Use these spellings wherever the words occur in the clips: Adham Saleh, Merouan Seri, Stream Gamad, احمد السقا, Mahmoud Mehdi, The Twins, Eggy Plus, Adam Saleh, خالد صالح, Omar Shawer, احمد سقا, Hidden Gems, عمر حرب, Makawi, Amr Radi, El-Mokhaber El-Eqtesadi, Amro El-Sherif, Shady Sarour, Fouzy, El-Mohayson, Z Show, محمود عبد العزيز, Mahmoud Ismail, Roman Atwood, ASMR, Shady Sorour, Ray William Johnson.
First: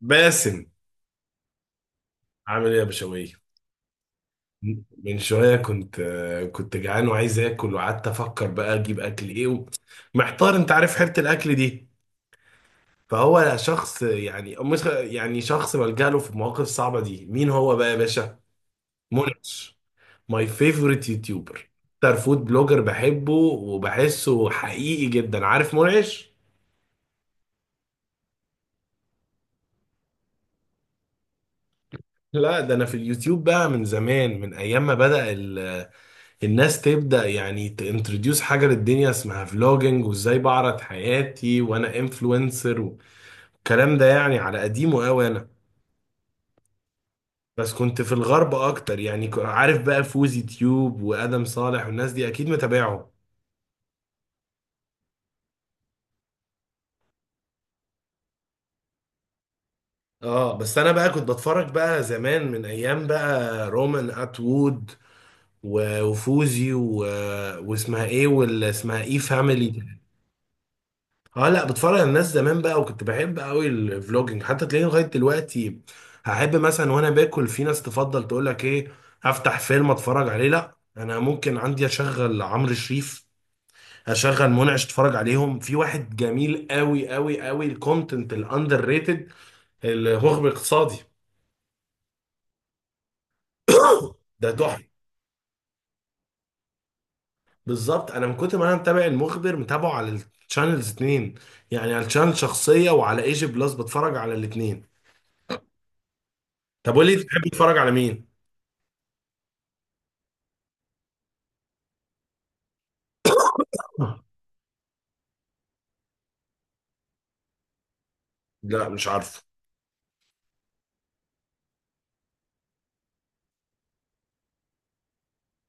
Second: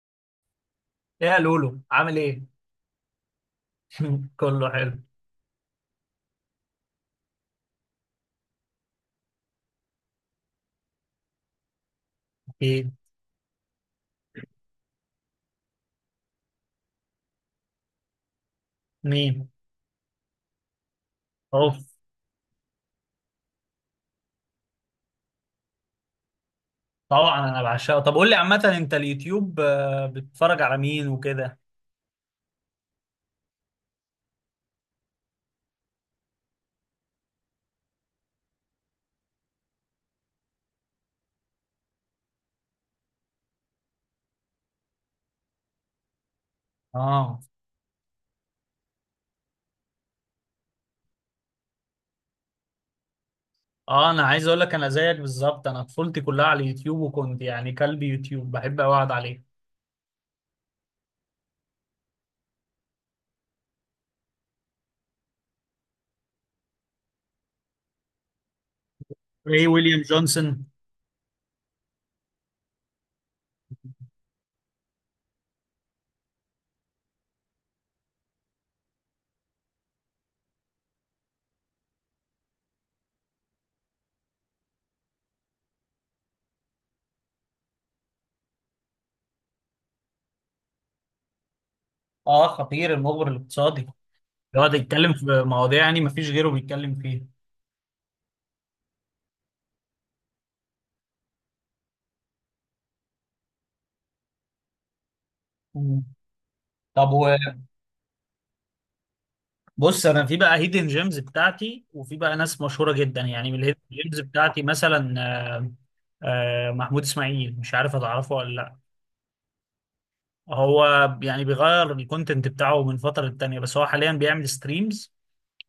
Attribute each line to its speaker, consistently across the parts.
Speaker 1: باسم،
Speaker 2: يا لولو عامل ايه؟
Speaker 1: عامل ايه يا بشوية؟
Speaker 2: كله حلو.
Speaker 1: من شوية كنت جعان وعايز اكل، وقعدت افكر بقى اجيب اكل ايه محتار. انت عارف حيرة الاكل دي.
Speaker 2: ايه
Speaker 1: فهو شخص، يعني مش، يعني شخص بلجأ له في المواقف الصعبة دي. مين هو بقى يا باشا؟
Speaker 2: مين؟
Speaker 1: منعش. ماي فيفورت يوتيوبر.
Speaker 2: اوف.
Speaker 1: اكتر فود بلوجر بحبه وبحسه حقيقي جدا. عارف منعش؟
Speaker 2: طبعا انا بعشقه. طب قول لي عامة، انت اليوتيوب بتتفرج على مين وكده؟
Speaker 1: لا، ده انا في اليوتيوب بقى من زمان، من ايام ما بدأ الناس تبدأ يعني تانتروديوس حاجة للدنيا اسمها فلوجينج، وازاي بعرض حياتي وانا انفلونسر. والكلام ده يعني على قديمه قوي انا.
Speaker 2: اه
Speaker 1: بس كنت في الغرب اكتر يعني، عارف بقى فوزي تيوب وادم صالح، والناس دي اكيد متابعهم.
Speaker 2: اه، انا عايز اقول لك انا زيك بالظبط، انا طفولتي كلها على اليوتيوب، وكنت يعني كلب يوتيوب بحب أوي اقعد عليه.
Speaker 1: اه، بس انا بقى كنت بتفرج بقى زمان، من ايام بقى رومان اتوود و- وفوزي و... واسمها ايه، ولا اسمها ايه
Speaker 2: ري
Speaker 1: فاميلي؟
Speaker 2: ويليام جونسون.
Speaker 1: اه، لا بتفرج على الناس زمان بقى. وكنت بحب قوي الفلوجينج، حتى تلاقيني لغايه دلوقتي هحب، مثلا وانا باكل، في ناس تفضل تقول لك ايه افتح فيلم اتفرج عليه. لا، انا ممكن عندي اشغل عمرو شريف، اشغل منعش اتفرج عليهم. في واحد جميل قوي قوي قوي، الكونتنت الاندر ريتد، المخبر الاقتصادي.
Speaker 2: اه، خطير المخبر الاقتصادي.
Speaker 1: ده
Speaker 2: بيقعد
Speaker 1: تحفه.
Speaker 2: يتكلم في مواضيع يعني مفيش غيره بيتكلم فيها.
Speaker 1: بالظبط انا من كتر ما انا متابع المخبر، متابعه على الشانلز اتنين، يعني على الشانل شخصيه وعلى ايجي بلس، بتفرج على الاتنين.
Speaker 2: مم.
Speaker 1: طب قول
Speaker 2: طب
Speaker 1: لي،
Speaker 2: و...
Speaker 1: تحب تتفرج على مين؟
Speaker 2: بص، انا في بقى هيدن جيمز بتاعتي، وفي بقى ناس مشهوره جدا، يعني من الهيدن جيمز بتاعتي مثلا آه، محمود اسماعيل، مش عارف هتعرفه ولا لا.
Speaker 1: لا، مش عارفه.
Speaker 2: هو يعني بيغير الكونتنت بتاعه من فتره للتانيه، بس هو حاليا بيعمل ستريمز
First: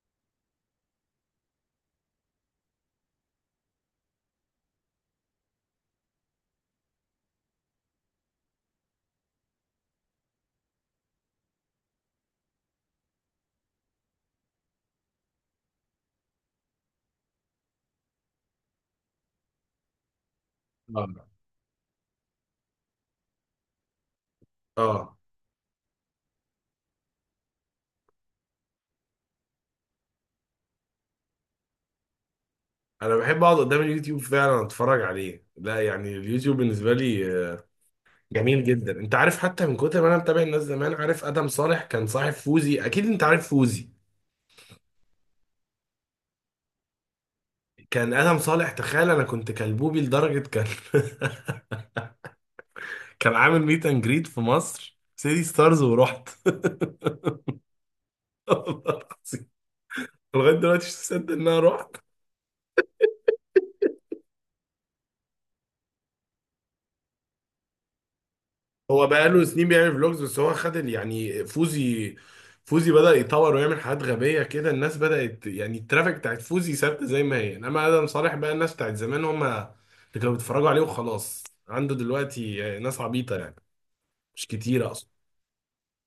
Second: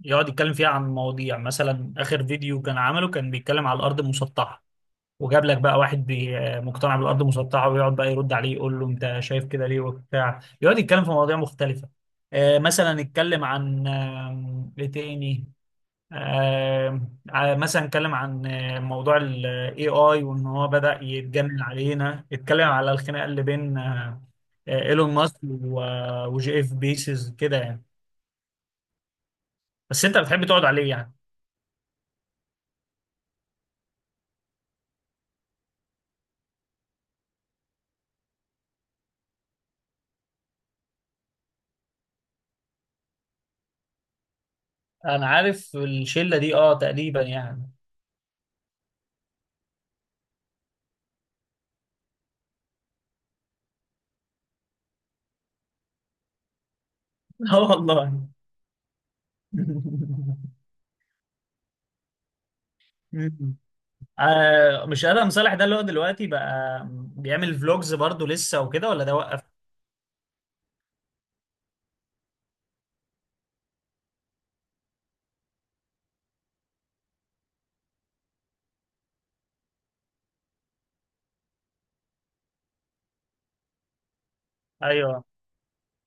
Speaker 2: يقعد يتكلم فيها عن مواضيع، مثلا اخر فيديو كان عمله كان بيتكلم على الارض المسطحه، وجاب لك بقى واحد مقتنع بالارض المسطحه، ويقعد بقى يرد عليه يقول له انت شايف كده ليه وبتاع. يقعد يتكلم في مواضيع مختلفه، مثلا اتكلم عن ايه تاني آه، مثلا اتكلم عن موضوع ال AI. وان هو بدأ
Speaker 1: آه.
Speaker 2: يتجنن علينا، اتكلم على الخناقة اللي بين ايلون
Speaker 1: اه،
Speaker 2: ماسك وجي اف بيسز كده يعني. بس انت بتحب تقعد عليه يعني.
Speaker 1: انا بحب اقعد قدام اليوتيوب فعلا، اتفرج عليه. لا يعني اليوتيوب بالنسبه لي جميل جدا. انت عارف حتى من كتر ما انا متابع الناس زمان، عارف ادم صالح كان صاحب فوزي؟ اكيد انت عارف فوزي.
Speaker 2: انا عارف الشلة دي اه، تقريبا يعني.
Speaker 1: كان ادم صالح، تخيل، انا كنت كلبوبي لدرجه كان كان عامل ميت اند جريد في مصر سيدي ستارز ورحت.
Speaker 2: اه والله.
Speaker 1: والله العظيم. لغايه دلوقتي مش مصدق ان انا رحت.
Speaker 2: مش ادهم صالح ده اللي هو دلوقتي بقى بيعمل فلوجز برضه لسه وكده، ولا
Speaker 1: هو
Speaker 2: ده وقف؟
Speaker 1: بقاله سنين بيعمل فلوجز، بس هو خد يعني فوزي بدأ يطور ويعمل حاجات غبية كده. الناس بدأت، يعني الترافيك بتاعت فوزي ثابتة زي ما هي، انما آدم صالح بقى الناس بتاعت زمان هم اللي كانوا بيتفرجوا عليه وخلاص. عنده دلوقتي ناس عبيطة، يعني مش كتير اصلا.
Speaker 2: ايوه،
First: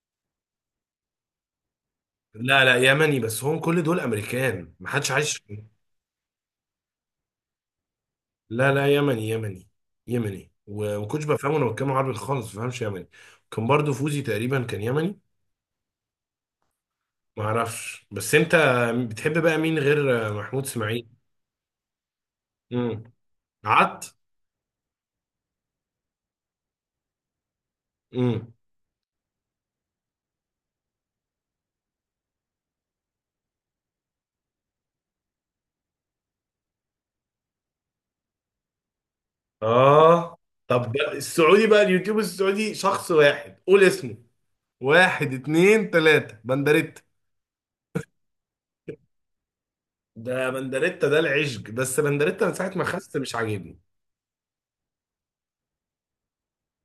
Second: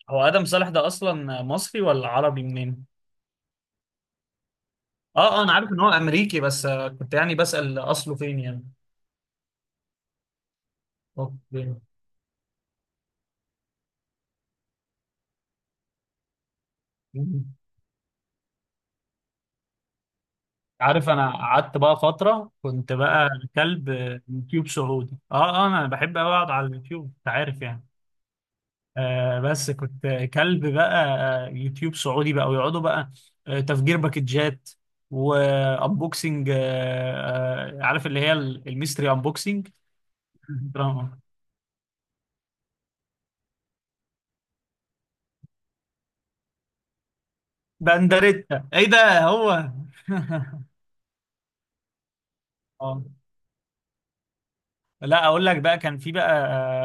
Speaker 2: هو ادهم صالح ده اصلا مصري ولا عربي
Speaker 1: لا لا،
Speaker 2: منين؟
Speaker 1: يمني. بس هم كل دول امريكان، ما حدش
Speaker 2: اه
Speaker 1: عايش.
Speaker 2: اه، انا عارف ان هو امريكي، بس كنت يعني بسأل اصله فين يعني.
Speaker 1: لا لا، يمني، يمني، يمني. وما كنتش
Speaker 2: أوه،
Speaker 1: بفهمه، انا
Speaker 2: فين.
Speaker 1: بتكلم عربي خالص، ما بفهمش يمني. كان برضو فوزي تقريبا كان يمني. ما
Speaker 2: مم.
Speaker 1: اعرفش. بس انت بتحب بقى مين غير محمود اسماعيل؟
Speaker 2: عارف انا قعدت بقى فترة كنت
Speaker 1: امم.
Speaker 2: بقى كلب
Speaker 1: عط.
Speaker 2: يوتيوب سعودي. اه اه، انا بحب أوي اقعد على اليوتيوب، انت عارف يعني.
Speaker 1: امم.
Speaker 2: آه، بس كنت كلب بقى يوتيوب سعودي بقى، ويقعدوا بقى تفجير باكجات، وانبوكسنج. عارف اللي هي الميستري انبوكسنج.
Speaker 1: اه، طب بقى
Speaker 2: دراما.
Speaker 1: السعودي، بقى اليوتيوب السعودي شخص واحد، قول اسمه. واحد، اتنين، تلاتة، بندريتا.
Speaker 2: بندريتا ايه ده هو.
Speaker 1: ده بندريتا، ده العشق. بس بندريتا من ساعة ما
Speaker 2: اه،
Speaker 1: خست مش عاجبني.
Speaker 2: لا اقول لك بقى كان في بقى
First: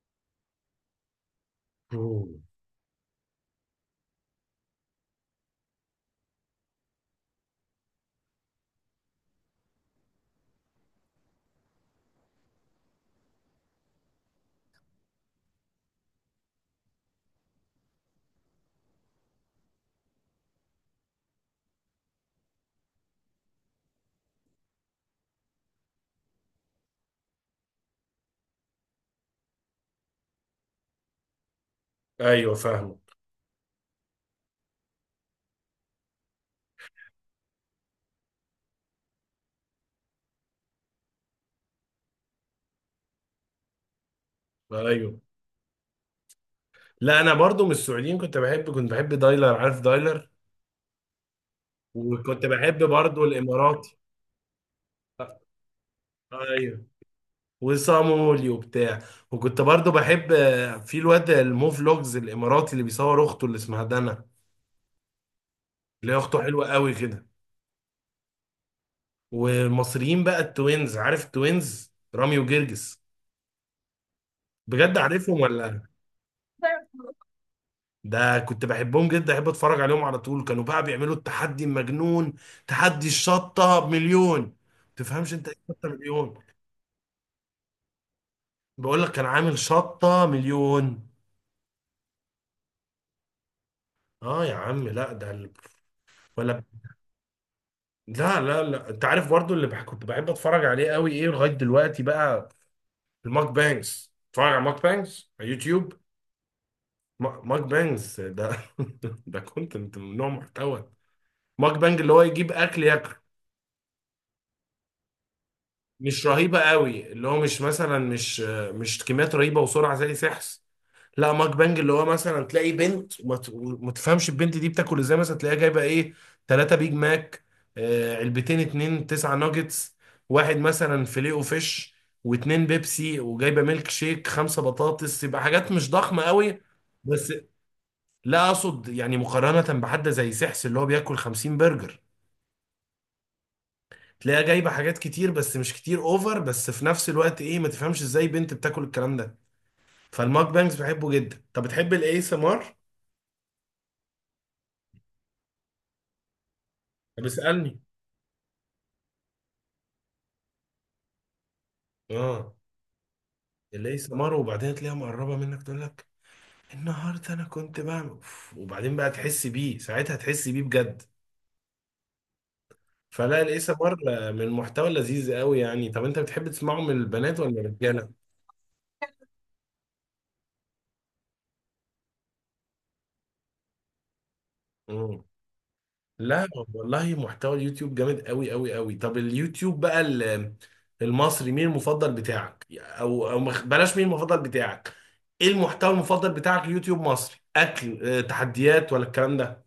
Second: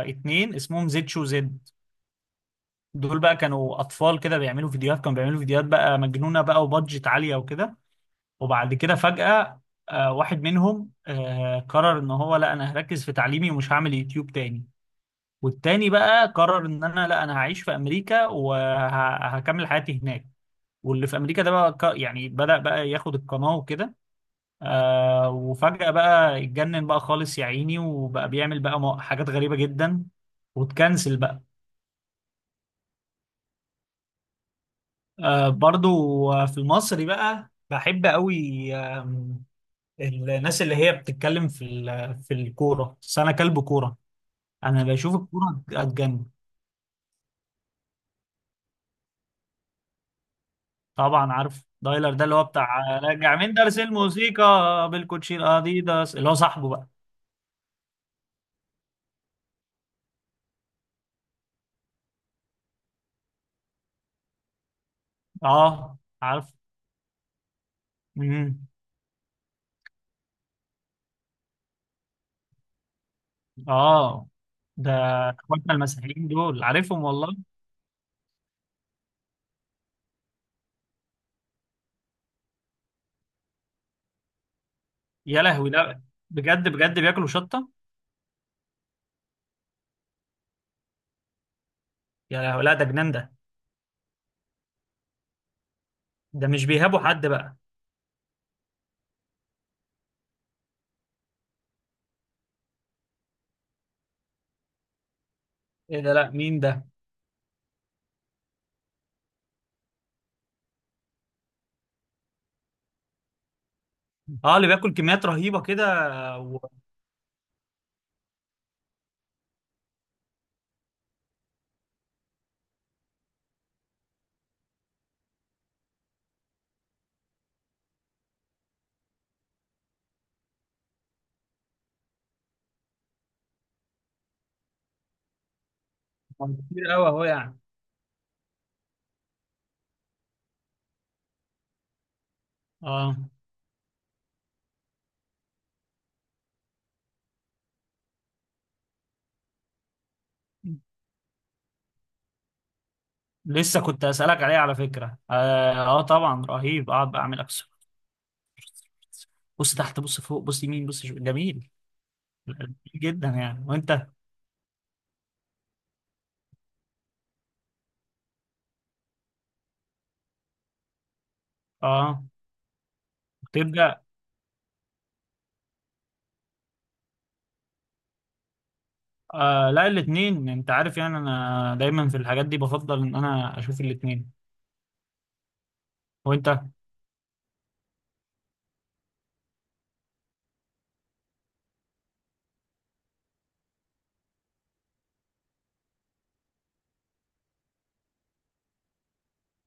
Speaker 2: اتنين اسمهم زد شو زد.
Speaker 1: مم.
Speaker 2: دول بقى كانوا اطفال كده بيعملوا فيديوهات بقى مجنونه، بقى وبادجت عاليه وكده. وبعد كده فجأة واحد منهم قرر ان هو لا انا هركز في تعليمي، ومش هعمل يوتيوب تاني. والتاني بقى قرر ان انا لا انا هعيش في امريكا، وهكمل حياتي هناك. واللي في امريكا ده بقى يعني بدأ بقى ياخد القناه وكده. آه، وفجأة بقى اتجنن بقى خالص يا عيني، وبقى بيعمل بقى حاجات غريبة جدا، وتكنسل بقى.
Speaker 1: ايوه، فاهمك.
Speaker 2: آه برضو، في المصري بقى بحب قوي. آم، الناس اللي هي بتتكلم في في الكورة، بس أنا كلب كورة. أنا بشوف
Speaker 1: ايوه،
Speaker 2: الكورة أتجنن.
Speaker 1: لا انا برضو من السعوديين، كنت بحب دايلر. عارف دايلر؟
Speaker 2: طبعا عارف دايلر، ده اللي هو
Speaker 1: وكنت بحب
Speaker 2: بتاع
Speaker 1: برضو
Speaker 2: راجع من درس
Speaker 1: الاماراتي.
Speaker 2: الموسيقى بالكوتشي أديداس، اللي هو صاحبه
Speaker 1: ايوه.
Speaker 2: بقى.
Speaker 1: وصامولي وبتاع. وكنت برضو بحب في الواد المو فلوجز الاماراتي اللي بيصور اخته اللي اسمها دنا،
Speaker 2: اه،
Speaker 1: اللي هي اخته
Speaker 2: عارف.
Speaker 1: حلوه قوي كده.
Speaker 2: مم.
Speaker 1: والمصريين بقى التوينز. عارف التوينز رامي وجرجس؟
Speaker 2: اه. ده
Speaker 1: بجد عارفهم
Speaker 2: اخواتنا
Speaker 1: ولا؟
Speaker 2: المسيحيين دول، عارفهم والله.
Speaker 1: ده كنت بحبهم جدا، احب اتفرج عليهم على طول. كانوا بقى بيعملوا التحدي المجنون، تحدي الشطه بمليون. تفهمش
Speaker 2: يا
Speaker 1: انت ايه
Speaker 2: لهوي،
Speaker 1: شطه
Speaker 2: لا.
Speaker 1: مليون؟
Speaker 2: بجد بجد بياكلوا شطة؟
Speaker 1: بقول لك كان عامل شطه مليون.
Speaker 2: يا لهوي لا، ده جنان ده.
Speaker 1: اه يا عم، لا ده
Speaker 2: ده
Speaker 1: ولا.
Speaker 2: مش بيهابوا حد بقى.
Speaker 1: لا لا لا، انت عارف برضو اللي كنت بحب اتفرج عليه قوي، ايه لغايه دلوقتي بقى؟ الماك بانجز. اتفرج على ماك بانجز على يوتيوب.
Speaker 2: ايه ده، لا مين ده؟
Speaker 1: ماك بانجز ده ده كونتنت من نوع محتوى. ماك بانج اللي هو يجيب اكل ياكل.
Speaker 2: اه، اللي بياكل كميات رهيبة كده
Speaker 1: مش رهيبه
Speaker 2: و-
Speaker 1: قوي، اللي هو مش مثلا، مش كميات رهيبه وسرعه زي سحس. لا، ماك بانج اللي هو مثلا تلاقي بنت وما تفهمش البنت دي بتاكل ازاي. مثلا تلاقيها جايبه ايه، ثلاثة بيج ماك، علبتين، اتنين تسعة ناجتس، واحد مثلا فيليه وفيش، واتنين بيبسي، وجايبه ميلك شيك، خمسة بطاطس. يبقى حاجات مش ضخمة قوي،
Speaker 2: وكتير قوي اهو
Speaker 1: بس.
Speaker 2: يعني.
Speaker 1: لا، اقصد يعني مقارنة بحد زي سحس اللي هو بياكل 50 برجر.
Speaker 2: اه،
Speaker 1: تلاقيها جايبه حاجات كتير، بس مش كتير اوفر. بس في نفس الوقت ايه، ما تفهمش ازاي بنت بتاكل الكلام ده. فالماك بانجز بحبه جدا. طب بتحب الاي اس ام ار؟
Speaker 2: لسه كنت اسالك عليه على فكره، اه، طبعا رهيب. اقعد بقى
Speaker 1: طب
Speaker 2: اعمل اكسر،
Speaker 1: اسألني.
Speaker 2: بص تحت بص فوق بص يمين بص شمال. جميل.
Speaker 1: اه،
Speaker 2: جميل جدا يعني.
Speaker 1: تلاقيه
Speaker 2: وانت؟
Speaker 1: سمر، وبعدين تلاقيها مقربه منك تقول لك النهارده انا كنت بعمل أوف، وبعدين بقى تحس بيه ساعتها، تحس بيه بجد.
Speaker 2: اه.
Speaker 1: فلا الايه سمر
Speaker 2: تبدا.
Speaker 1: من المحتوى لذيذ قوي يعني. طب انت بتحب تسمعه من البنات ولا الرجاله؟
Speaker 2: آه، لا الاثنين. انت عارف يعني انا دايما في الحاجات دي بفضل ان انا اشوف الاثنين.
Speaker 1: مم. لا،
Speaker 2: وانت؟
Speaker 1: والله محتوى اليوتيوب جامد قوي قوي قوي. طب اليوتيوب بقى المصري، مين المفضل بتاعك؟ او بلاش، مين المفضل بتاعك؟ ايه المحتوى المفضل بتاعك يوتيوب مصري، اكل، تحديات، ولا الكلام ده؟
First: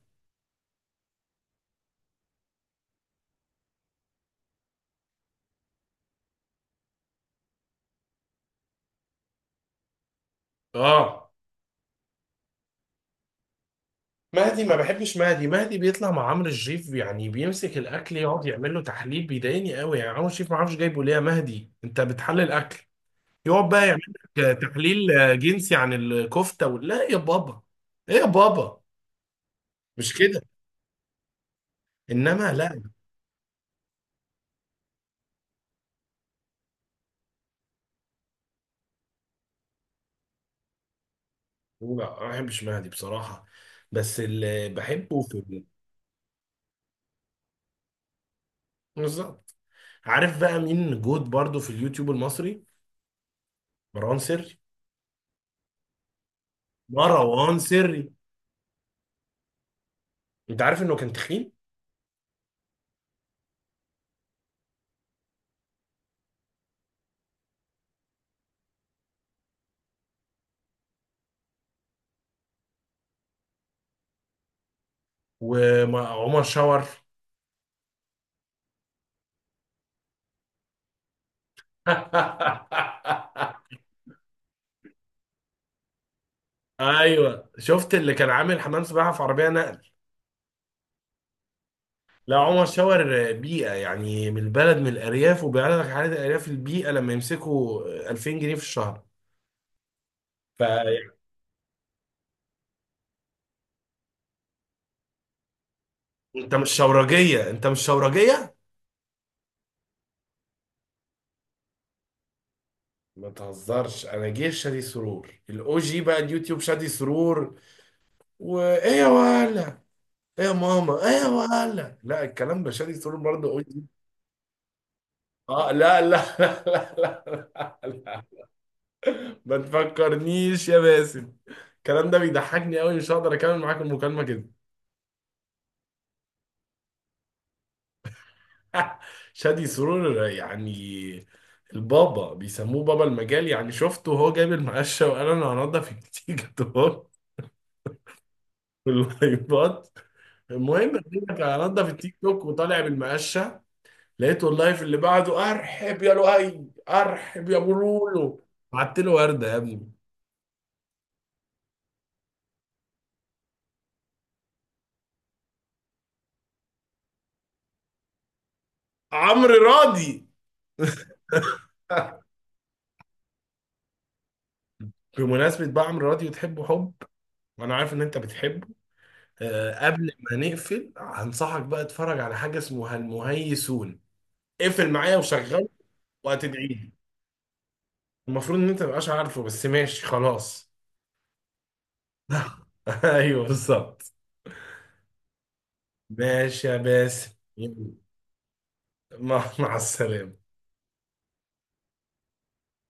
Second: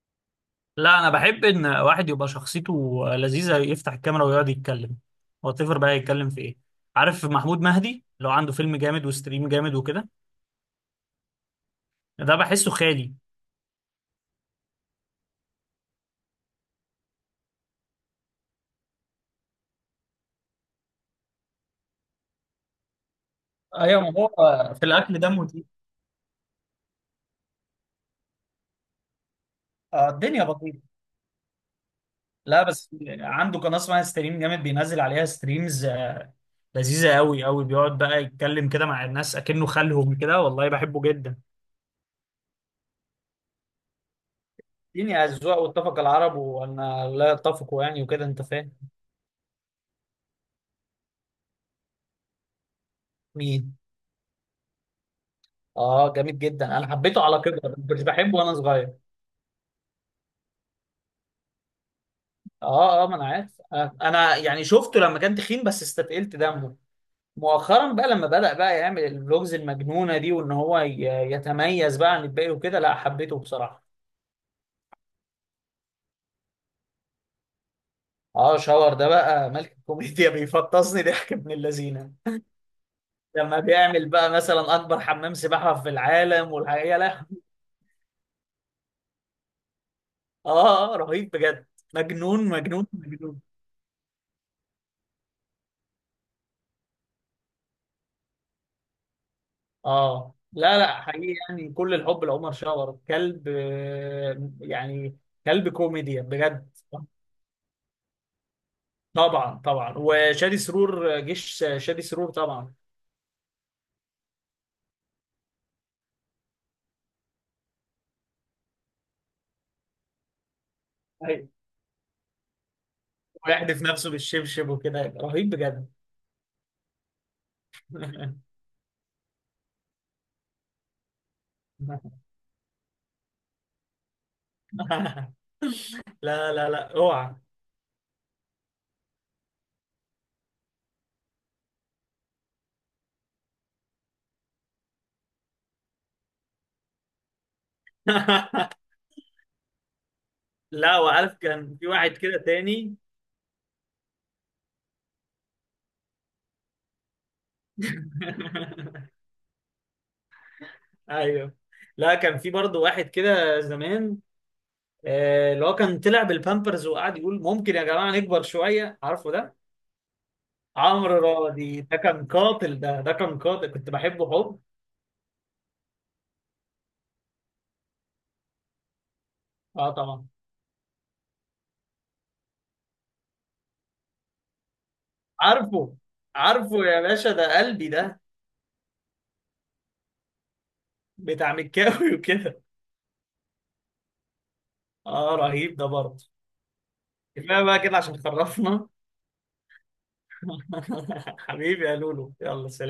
Speaker 2: لا، انا بحب ان واحد يبقى شخصيته لذيذه، يفتح الكاميرا ويقعد يتكلم. واتفر بقى يتكلم في ايه، عارف محمود مهدي لو عنده فيلم جامد وستريم جامد وكده،
Speaker 1: اه،
Speaker 2: ده بحسه خالي.
Speaker 1: مهدي ما بحبش مهدي. مهدي بيطلع مع عمرو الشريف، يعني بيمسك الاكل يقعد يعمل له تحليل، بيضايقني قوي. يعني عمرو الشريف ما اعرفش جايبه ليه. يا مهدي انت بتحلل اكل، يقعد بقى يعمل
Speaker 2: ايوه، ما هو
Speaker 1: لك
Speaker 2: في
Speaker 1: تحليل
Speaker 2: الاكل دمه تقيل.
Speaker 1: جنسي عن الكفته لا يا بابا، ايه يا بابا، مش كده.
Speaker 2: الدنيا بطيئه.
Speaker 1: انما
Speaker 2: لا
Speaker 1: لا لا،
Speaker 2: بس عنده قناه اسمها ستريم جامد، بينزل عليها ستريمز لذيذه قوي قوي، بيقعد بقى يتكلم كده مع الناس اكنه خالهم كده، والله بحبه جدا.
Speaker 1: ما بحبش مهدي بصراحه. بس اللي بحبه
Speaker 2: الدنيا
Speaker 1: في
Speaker 2: اذواق، واتفق العرب وان لا يتفقوا يعني وكده، انت فاهم.
Speaker 1: بالظبط. عارف بقى مين جود برضو في اليوتيوب المصري؟
Speaker 2: مين؟
Speaker 1: مروان سري.
Speaker 2: اه، جميل جدا. انا حبيته على
Speaker 1: مروان
Speaker 2: كده،
Speaker 1: سري،
Speaker 2: مش بحبه وانا صغير.
Speaker 1: انت عارف انه كان تخين؟
Speaker 2: اه اه، ما انا عارف. انا يعني شفته لما كان تخين، بس استثقلت دمه مؤخرا بقى لما بدأ بقى يعمل الفلوجز المجنونة دي، وان هو يتميز بقى عن الباقي وكده. لا حبيته بصراحة.
Speaker 1: وعمر شاور.
Speaker 2: اه، شاور ده بقى ملك الكوميديا. بيفطسني ضحك ابن اللذينة، لما بيعمل بقى مثلا اكبر حمام سباحة في العالم. والحقيقة لا.
Speaker 1: ايوه، شفت اللي كان عامل حمام سباحه في عربيه نقل.
Speaker 2: اه، رهيب بجد.
Speaker 1: لا
Speaker 2: مجنون
Speaker 1: عمر
Speaker 2: مجنون
Speaker 1: شاور
Speaker 2: مجنون.
Speaker 1: بيئه، يعني من البلد، من الارياف، وبيعرض لك حاله الارياف البيئه لما يمسكوا 2000 جنيه في الشهر.
Speaker 2: اه لا
Speaker 1: فانت
Speaker 2: لا، حقيقي يعني، كل الحب لعمر شاور، كلب يعني كلب كوميديا
Speaker 1: مش
Speaker 2: بجد.
Speaker 1: شورجيه؟ انت مش شورجيه.
Speaker 2: طبعا طبعا، وشادي سرور، جيش شادي سرور طبعا.
Speaker 1: ما تهزرش، انا جيش شادي سرور الاو جي. بقى اليوتيوب شادي سرور وايه يا ولا، ايه يا ماما، ايه يا
Speaker 2: أيوة.
Speaker 1: ولا. لا، الكلام ده شادي سرور برضه او
Speaker 2: ويحدف
Speaker 1: جي.
Speaker 2: نفسه بالشبشب وكده، رهيب
Speaker 1: اه
Speaker 2: بجد.
Speaker 1: لا لا لا لا، لا, لا. ما تفكرنيش يا باسم، الكلام ده بيضحكني قوي، مش هقدر اكمل معاك المكالمة كده.
Speaker 2: لا لا لا، اوعى.
Speaker 1: شادي سرور يعني البابا، بيسموه بابا المجال، يعني شفته وهو جايب المقشة وقال انا هنضف التيك توك واللايفات. المهم
Speaker 2: لا،
Speaker 1: بيقول
Speaker 2: وعارف
Speaker 1: لك انا
Speaker 2: كان في
Speaker 1: هنضف
Speaker 2: واحد
Speaker 1: التيك
Speaker 2: كده
Speaker 1: توك، وطالع
Speaker 2: تاني؟
Speaker 1: بالمقشة. لقيته اللايف اللي بعده ارحب يا لؤي، ارحب يا ابو لولو. بعت له وردة يا ابني.
Speaker 2: ايوه. لا، كان في برضه واحد كده زمان، اللي هو كان طلع بالبامبرز، وقعد يقول ممكن يا جماعه نكبر شويه. عارفه ده؟
Speaker 1: عمرو راضي.
Speaker 2: عمرو راضي، ده كان قاتل، ده ده كان قاتل. كنت بحبه حب.
Speaker 1: بمناسبة بقى عمرو راضي وتحبه حب، وانا عارف ان انت بتحبه،
Speaker 2: اه،
Speaker 1: قبل
Speaker 2: طبعا
Speaker 1: ما نقفل هنصحك بقى اتفرج على حاجه اسمها المهيسون. اقفل معايا وشغله،
Speaker 2: عارفه.
Speaker 1: وهتدعي
Speaker 2: عارفه
Speaker 1: لي.
Speaker 2: يا باشا، ده قلبي ده.
Speaker 1: المفروض ان انت مبقاش عارفه، بس ماشي خلاص.
Speaker 2: بتاع مكاوي وكده.
Speaker 1: ايوه بالظبط.
Speaker 2: اه، رهيب ده برضه.
Speaker 1: ماشي يا باسم،
Speaker 2: كفايه بقى كده
Speaker 1: يلا.
Speaker 2: عشان خرفنا.
Speaker 1: مع السلامه.
Speaker 2: حبيبي يا لولو، يلا سلام.